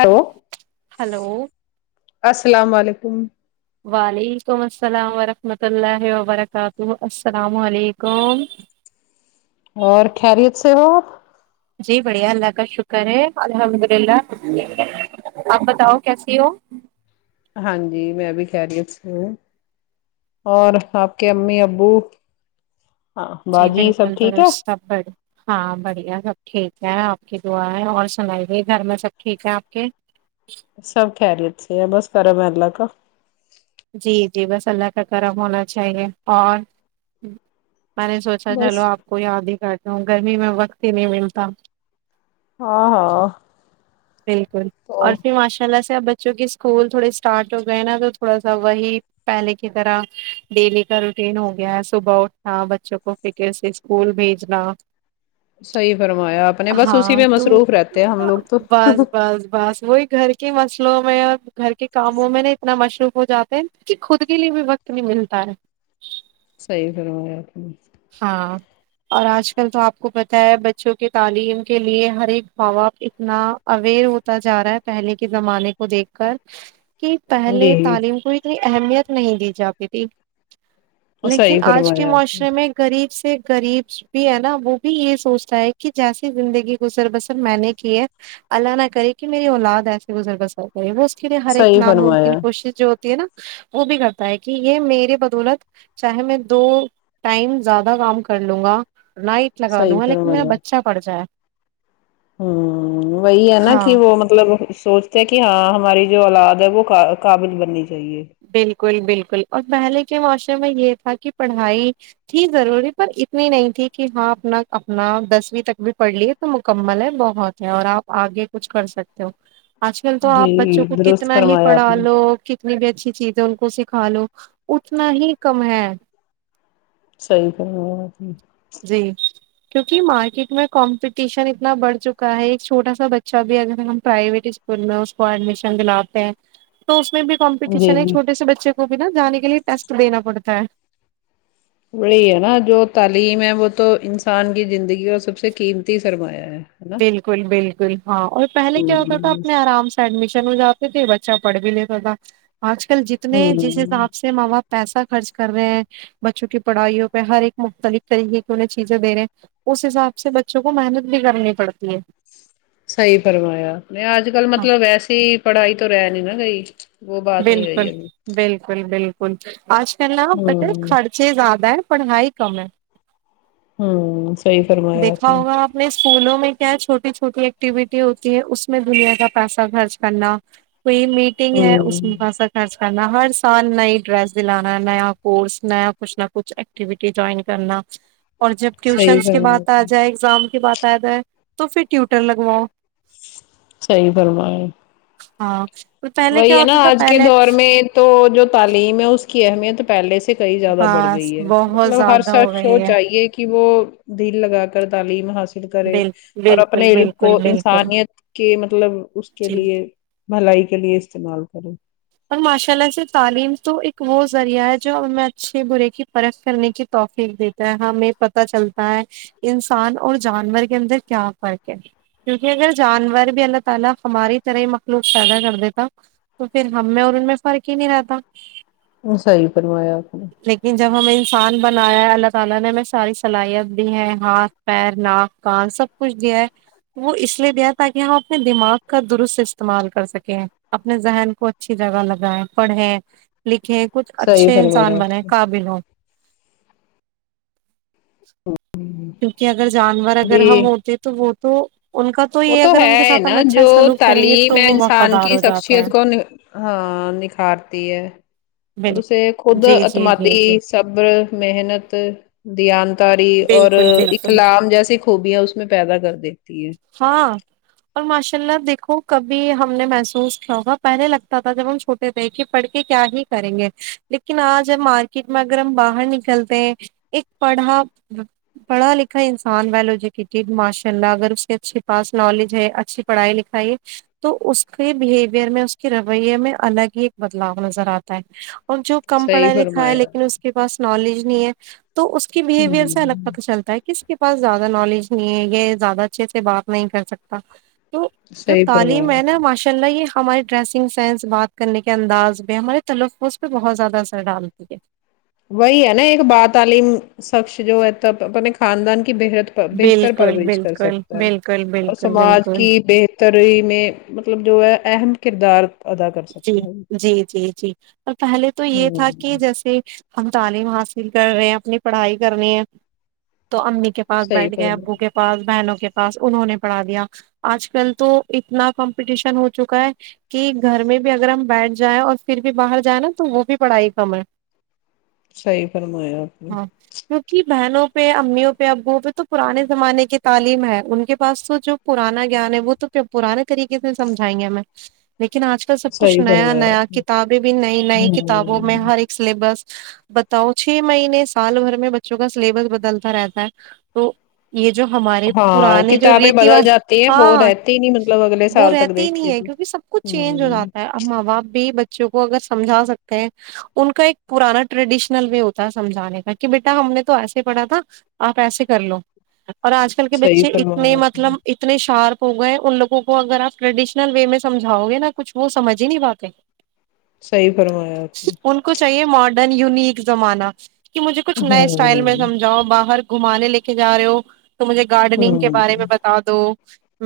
hello hello السلام وعلیکم وعلیکم السلام ورحمۃ اللہ وبرکاتہ السلام علیکم اور خیریت سے ہو جی بڑھیا اللہ کا شکر ہے الحمد للہ آپ بتاؤ کیسی ہو ہاں جی میں بھی خیریت سے ہوں اور آپ کے امی ابو ا باجی سب ٹھیک ہے ہائے ہاں بڑھیا سب ٹھیک ہے آپ کی دعا ہے اور سنائیے گھر میں سب ٹھیک ہے آپ کے سب خیریت سے بس کرم ہے اللہ کا جی جی بس اللہ کا کرم ہونا چاہیے اور میں نے سوچا چلو بس آپ کو یاد ہی کرتا ہوں گرمی میں وقت ہی نہیں ملتا ہاں ہاں بالکل تو اور پھر ماشاء اللہ سے اب بچوں کے اسکول تھوڑے اسٹارٹ ہو گئے نا تو تھوڑا سا وہی پہلے کی طرح ڈیلی کا روٹین ہو گیا ہے صبح اٹھنا بچوں کو فکر سے اسکول بھیجنا صحیح فرمایا آپ نے بس اسی ہاں میں تو مصروف رہتے ہیں ہم لوگ تو بس بس بس وہی گھر کے مسلوں میں اور گھر کے کاموں میں نا اتنا مصروف ہو جاتے ہیں خود کے لیے بھی وقت نہیں ملتا ہے صحیح فرمایا آپ نے ہاں اور آج کل تو آپ کو پتہ ہے بچوں کے تعلیم کے لیے ہر ایک ماں باپ اتنا اوئر ہوتا جا رہا ہے پہلے کے زمانے کو دیکھ کر کہ پہلے جی تعلیم کو اتنی اہمیت نہیں دی جاتی تھی لیکن صحیح آج کے فرمایا آپ نے معاشرے میں غریب سے غریب بھی ہے نا وہ بھی یہ سوچتا ہے کہ جیسی زندگی گزر بسر میں نے کی ہے اللہ نہ کرے کہ میری اولاد ایسے گزر بسر وہ اس کے لیے ہر ایک صحیح فرمایا ناممکن کوشش جو ہوتی ہے نا وہ بھی کرتا ہے کہ یہ میرے بدولت چاہے میں دو ٹائم زیادہ کام کر لوں گا نائٹ لگا صحیح لوں گا لیکن میرا فرمایا بچہ پڑ جائے ہوں وہی ہے نا کہ ہاں وہ مطلب سوچ کیا ہے کہ ہاں ہماری جو اولاد ہے وہ قا قابل بننی چاہیے بالکل بالکل اور پہلے کے معاشرے میں یہ تھا کہ پڑھائی تھی ضروری پر اتنی نہیں تھی کہ ہاں اپنا اپنا دسویں تک بھی پڑھ لیے تو مکمل ہے بہت ہے اور آپ آگے کچھ کر سکتے ہو آج کل تو جی آپ بچوں کو درست کتنا ہی فرمایا آپ پڑھا نے لو کی جتنی بھی اچھی چیزیں ان کو سکھا لو اتنا ہی کم ہے صحیح کہا آپ نے جی کیوںکہ مارکیٹ میں کمپٹیشن اتنا بڑ چکا ہے ایک چھوٹا سا بچہ بھی اگر ہم پرائیویٹ اسکول میں اس کو ایڈمیشن دلاتے ہیں تو اس میں بھی جی کمپٹیشن ہے جی چھوٹے سے بچے کو بھی نا جانے کے لیے ٹیسٹ دینا پڑتا ہے وہی ہے نا جو تعلیم ہے وہ تو انسان کی زندگی اور یہ سب سے قیمتی سرمایا ہے نا بالکل بالکل ہاں اور پہلے کیا ہوتا ہوں تھا اپنے آرام سے ایڈمیشن ہو جاتے تھے بچہ پڑھ بھی لیتا تھا آج کل جتنے جس ہوں حساب سے سے ماں باپ پیسہ خرچ کر رہے ہیں بچوں کی پڑھائیوں پہ ہر ایک مختلف طریقے کی انہیں چیزیں دینے اس حساب سے بچوں کو محنت بھی کرنی پڑتی ہے صحیح فرمایا نے آج کل ہاں مطلب ویسے پڑھائی تو رہے نہیں نا گئی وہ بات نہیں رہی بالکل ابھی بالکل بالکل آج کل نہ پتہ ہوں ہے چھے زیادہ ہے پڑھائی کم ہے ہوں صحیح فرمایا آپ دیکھا نے ہوگا اپنے اسکولوں میں کیا چھوٹی چھوٹی ایکٹیویٹی ہوتی ہے اس میں دنیا کا پیسہ خرچ کرنا کوئی میٹنگ ہے اس ہوں مقصد خرچ کرنا ہر سال نئی ڈرس دلانہ نیا کورس نیا کچھ نہ کچھ اکٹیوٹی جوائن کرنا اور جب صحیح ٹیوشنس کے فرمایا بات آپ آ نے، جائے ایکزام کے بات آ جائے تو پھر ٹیوٹر لگواؤ صحیح فرمایا ہاں پہلے وہی کیا ہے نا ہوتا تھا آج کے پہلے دور میں تو جو تعلیم ہے اس کی اہمیت پہلے سے کئی زیادہ بڑھ بس گئی ہے بہت مطلب ہر زیادہ ہو شخص شو گئی ہے چاہئیے کہ وہ دل لگا کر تعلیم حاصل حل کرے بالکل اور بالکل اپنے علم کو بالکل بالکل انسانیت کے مطلب اس کے جی لیے بھلائی کے لیے استعمال کرے اور ماشاء اللہ سے تعلیم تو ایک وہ ذریعہ ہے جوہمیں اچھے برے کی پرک کرنے کی توقیق دیتی ہمیں پتا چلتا ہے انسان اور جانور کے اندر کیا فرق ہے کیونکہ اگر جانور بھی اللہ تعالی ہماری طرح ہی مخلوق پیدا کر دیتا تو پھر ہم میں اور ان میں فرق ہی نہیں رہتا صحیح فر مایا آپ نے لیکن جب ہمیں انسان بنایا ہے اللہ تعالی نے ہمیں ساری صلاحیت دی ہے ہاتھ پیر ناک کان سب کچھ دیا ہے وہ اس لیے دیا تاکہ ہم اپنے دماغ کا درست استعمال کر سکیں اپنے ذہن کو اچھی جگہ لگائیں پڑھیں لکھیں کچھ صحیح اچھے فرمایا انسان آپ بنے نے قابل ہوں ہوں، کیونکہ اگر جانور اگر ابھی ہم ہوتے تو وہ تو ان کا وہ یہ تو اگر ان کے ہے ساتھ ہم نا اچھا جو سلوک کریں گے تعلیم تو ہے وہ انسان وفادار کی ہو جاتے ہیں شخصیت کو ہاں نکھارتی ہے اور بالکل اسے خود جی جی جی اعتمادی جی صبر محنت دیانتداری اور بالکل اور بالکل اخلاق جیسی خوبیاں اس میں پیدا کر دیتی ہیں ہاں اور ماشاء اللہ دیکھو کبھی ہم نے محسوس کیا ہوگا پہلے لگتا تھا جب ہم چھوٹے لکھ پڑھ کے کیا ہی کریں گے لیکن آج ہم مارکیٹ میں اگر ہم باہر نکلتے ہیں ایک پڑھا پڑھا لکھا انسان ولوجٹی ماشاء اللہ اگر اس جس کے پاس نالج ہے اچھی پڑھائی لکھائی ہے اس کے بہیوئر میں اس کے رویے میں الگ ہی ایک بدلاؤ نظر آتا ہے اور جو کم صحیح پڑھا لکھا ہے فرمایا لیکن اس کے پاس نالج نہیں ہے تو اس کے بہیویئر ہوں سے الگ پتا چلتا ہے کسی کے پاس زیادہ نالج نہیں ہے یا زیادہ اچھے سے بات نہیں کر سکتا تو جو صحیح تعلیم فرمایا ہے نا ماش الله یہ ہماری ڈریسنگ سینس بات کرنے کے انداز پہ ہمارے تلفظ پہ بہت زیادہ اثر ڈالتی ہے وہی ہے نا ایک با تعلیم شخص جو ہے تب اپنے خاندان کی بےحد بہتر بالکل پرویش کر بالکل سکتا ہے بالکل اور بالکل سماج بالکل کی بہ تری میں مطلب جو ہے اہم کردار ادا کر جی سکتا ہے جی جی جی اور پہلے تو یہ تھا ہوں کہ جیسے ہم تعلیم حاصل کر رہے ہیں اپنی پڑھائی کر رہی ہیں تو امی کے پاس صحیح بیٹھ گئے ابو فرمایا کے پاس بہنوں کے پاس انہوں نے پڑھا دیا آج کل تو اتنا کمپٹیشن ہو چکا ہے کہ گھر میں بھی اگر ہم بیٹھ جائیں اور پھر بھی باہر جائیں نا تو وہ بھی پڑھائی کم ہے صحیح فرمایا آپ نے کیوںکہ بہنوں پہ امیوں پہ ابووں پہ تو پرانے زمانے کی تعلیم ہے ان کے پاس تو جو پرانا گیان ہے وہ تو پرانے طریقے سے سمجھائیں گے ہمیں لیکن آج کل سب کچھ صحیح نیا فرمایا نیا آپ نے کتابیں بھی نئی نئی کتابوں میں ہوں ہر ایک سلیبس بتاؤ چھ مہینے سال بھر میں بچوں کا سلیبس بدلتا رہتا ہے تو یہ جو ہمارے ہاں پرانے جو کتابیں ریتی بدل جاتی ہیں والا وہ ہاں رہتی نہیں مطلب اگلے وہ سال تک رہتی ہی نہیں دیکھیے ہے تو کیونکہ سب کچھ چینج ہو ہوں جاتا ہے اب ماں باپ بھی بچوں کو اگر سمجھا سکتے ہیں ان کا ایک پرانا ٹریڈیشنل وے ہوتا ہے سمجھانے کا کہ بیٹا ہم نے تو ایسے پڑھا تھا آپ ایسے کر لو اور آج کل کے صحیح بچے اتنے فرمایا آپ مطلب ات نے شارپ ہو گئے ان لوگوں کو اگر آپ ریڈیشنل وے میں سمجھ ھاؤ گے نا کچھ وہ سمجھ ہی نہیں پاتے صحیح فرمایا آپ نے ان کو چاہیے ماڈرن یونک زمانہ کہ مجھے کچھ نئے اسٹائل میں ہوں سمجھاؤ باہر کو گھمانے لے کے جا رہے ہو تو مجھے گارڈنگ کے ہوں بارے میں ب بتا دو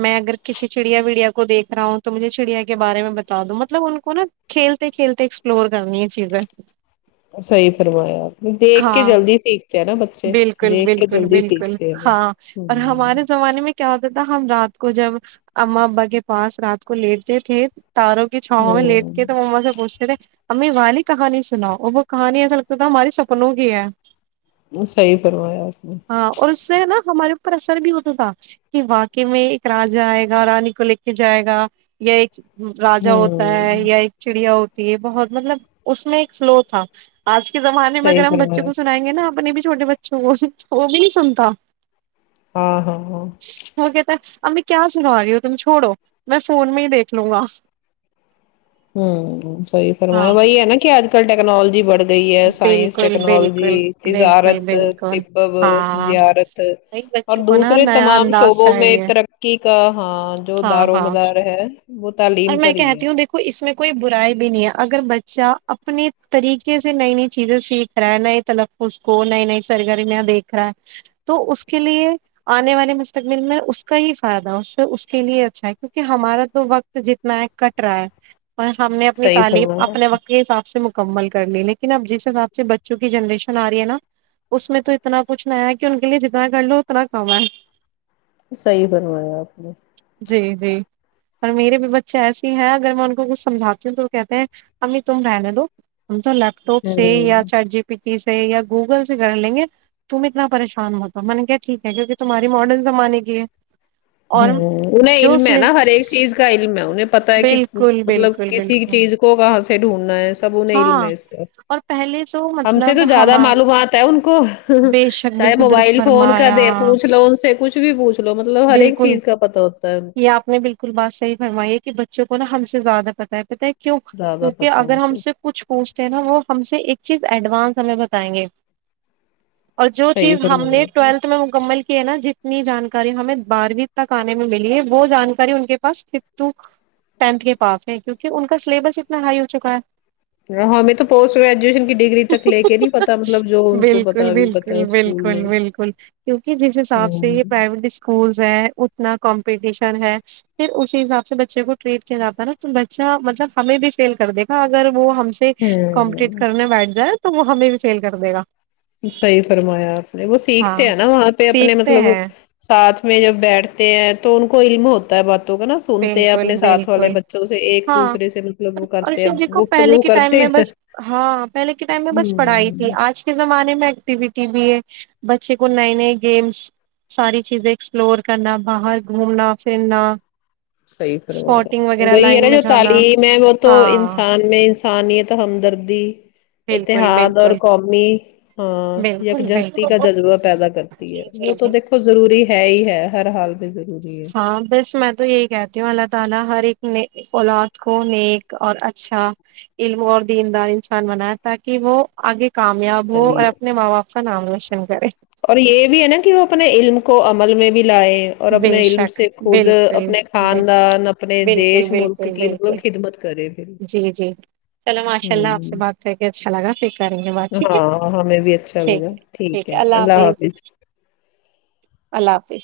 میں اگر کسی چڑیا وڑیا کو دیکھ رہا ہوں تو مجھے چڑیا کے بارے میں بتا دو مطلب ان کو نا کھیلتے کھیلتے ایکسپلور کرنی یہ چیزیں صحیح فرمایا آپ نے دیکھ کے ہاں جلدی سیکھتے ہیں نا بچے بالکل دیکھ کے بالکل جلدی بالکل سیکھتے ہیں ہاں اور ہوں ہمارے زمانے میں کیا ہوتا تھا ہم رات کو جب اماں ابا کے پاس رات کو لیٹ تے تھے تاروں کی چھاؤں میں لیٹ کے تھے تو مما سے پوچھتے تھے امی والی کہانی سناؤ اور وہ کہانی ایسا لگتا تھا ہمارے سپنوں کی ہے صحیح فرمایا آپ نے ہاں اور اس سے نا ہمارے اوپر اثر بھی ہوتا تھا کہ واقع میں ایک راجا آئے گا رانی کو لے کے جائے گا یا ایک راجا ہوتا ہوں ہے یا ایک چڑیا ہوتی ہے بہت مطلب اس میں ایک فلو تھا آج کے زمانے میں اگر صحیح ہم بچوں فرمایا کو سنائیں ہے نہ اپنے بھی چھوٹے بچے وہ سے وہ بھی نہیں سنتا ہاں ہاں ہاں وہ کہتا امی کیا سنا رہی ہو تم چھوڑو میں فون میں ہی دیکھ لوں گا ہوں صحیح فرمایا ہاں وہی ہے نا کہ آج کل ٹیکنالوجی بڑھ گئی ہے سائنس بالکل ٹیکنالوجی بالکل بالکل تجارت بالکل طب ہاں زیارت اور بچوں کو نا دوسرے نیا تمام انداز شعبوں میں چاہیے ترقی کا ہاں جو ہاں دار و ہاں مدار ہے وہ اور تعلیم میں پر ہی ہے کہتی ہوں دیکھ و اس میں کوئی برائی بھی نہیں ہے اگر بچہ اپنے طریقے سے نئی نئی چیزیں سیکھ رہا ہے نئے طلب اس کو نئی نئی سرگرمیاں دیکھ رہا ہے تو اس کے لیے آنے والے مستقبل میں اس کا ہی فائدہ اس سے اس کے لیے اچھا ہے کیونکہ ہمارا تو وقت جتنا ہے کٹ رہا ہے اور ہم نے اپنی صحیح تعلیم اپنے فرمایا وقت کے حساب سے مکمل کر لی لیکن اب جس حساب سے بچوں کی جنریشن آ رہی ہے نا اس میں تو اتنا کچھ نیا ہے کہ ان کے لیے جتنا کر لو اتنا کم ہے صحیح فرمایا آپ نے جی جی اور میرے بھی بچے ایسے ہیں اگر میں ان کو کچھ سمجھاتی ہوں تو وہ کہتے ہیں امی تم رہنے دو ہم تو لیپ ٹاپ سے ہوں یا چٹ جی پی ٹی سے یا گوگل سے کر لیں گے تم اتنا پریشان مت ہو میں نے کیا ٹھیک ہے کیونکہ تمہاری ماڈرن زمانے کی ہے اور ہوں انہیں علم جوس ہے لے نا ہر ایک چیز کا علم ہے انہیں پتا ہے کہ بالکل مطلب بالکل کسی بالکل چیز کو کہاں سے ڈھونڈنا ہے سب انہیں علم ہاں ہے اس کا اور پہلے جو ہم سے تو مطلب ہم زیادہ معلومات ہے ان کو بے شک چاہے بالکل درست موبائل فون کا فرمایا دے پوچھ لو ان سے کچھ بھی پوچھ لو مطلب ہر ایک بالکل چیز کا پتا ہوتا ہے یہ آپ نے بالکل بات صحیح فرمائی ہے کہ بچوں کو نا ہم سے زیادہ پتہ ہے پتا ہے کیوں زیادہ کیونکہ پتا اگر ان ہم کو سے کچھ پوچتے ہے نا وہ ہم سے ایک چیز ایڈوانس ہمیں بتائیں گے اور جو صحیح چیز ہم فرمایا نے آپ ٹویلتھ میں مکمل نا جتنی جانکاری ہمیں بارہویں تک آنے میں ملی ہے وہ جانکاری ان کے پاس ففتھ تو ٹینتھ کے پاس ہے کیونکہ ان کا سلیبس اتنا ہائی ہو چکا ہے اں ہمیں تو پوسٹ گریجویشن کی ڈگری تک لے کے نہیں ہے پتا مطلب جو ان کو پتا ابھی پتا ہے اسکول بل میں بالکل کیونک جس حساب سے ہوں یہ پرائیویٹ اس کولز ہے اتنا کمپٹیشن ہے پھر اسی حساب بچے کو ٹریٹ کیا جاتا نا تو بچہ مطلب ہمیں بھی فیل کر دے گا اگر وہ ہم سے کمپٹیٹ ہوں کرنے بیٹھ جائے تو وہ ہمیں بھی فیل کر دے گا صحیح فرمایا آپ نے وہ ہاں سیکھتے ہیں نا وہاں پہ اپنے سیکھتے مطلب ہیں ساتھ میں جب بیٹھتے ہیں تو ان کو علم ہو تا ہے باتوں کا نا سنتے ہیں بالکل اپنے ساتھ والے بالکل بچوں سے ایک ہاں دوسرے سے مطلب وہ اور کرتے ہیں پھر دیکھو گفتگو پہلے کے ٹائم کرتے میں ہیں بس ہاں پہلے کے ٹائم میں بس پڑھائی تھی ہوں آج کے زمانے میں ایکٹیوٹی بھی ہے بچے کو نئے نئے گیمس ساری چیزیں ایکسپلور کرنا باہر گھومنا پھرنا صحیح فرمایا اسپوٹنگ وغیرہ وہی ہے لائن نا میں جو جانا تعلیم ہے وہ تو ہاں انسان میں انسانیت ہمدردی بالکل اتحاد اور بالکل قومی ہاں بالکل یکجہتی کا بالکل جذبہ پیدا کرتی ہے جی جی وہ تو جی دیکھ ضروری ہے ہی ہے ہر حال میں ضروری ہے ہاں بس میں تو یہی کہتی ہوں اللہ تعالی ہر ایک میں اولاد کو نیک اور اچھا علم اور دیندار انسان بنایا تاکہ وہ آگے کامیاب ہو اور صحیح ہے اپنے ماں باپ کا نام روشن کرے اور یہ بھی ہے نا کہ وہ اپنے علم کو عمل میں بھی لائے اور بے اپنے علم شک سے خود بالکل اپنے بے- خاندان اپنے بالکل دیش ملک بالکل کی بالکل مطلب خدمت کرے پھر جی جی چلو ماشاء اللہ آپ سے ہوں بات کر کے اچھا لگا پھر کرینگے بات ٹھیک ہے ہاں ہمیں بھی اچھا ٹھیک لگا ہے ٹھیک ہے اللہ حافظ اللہ حافظ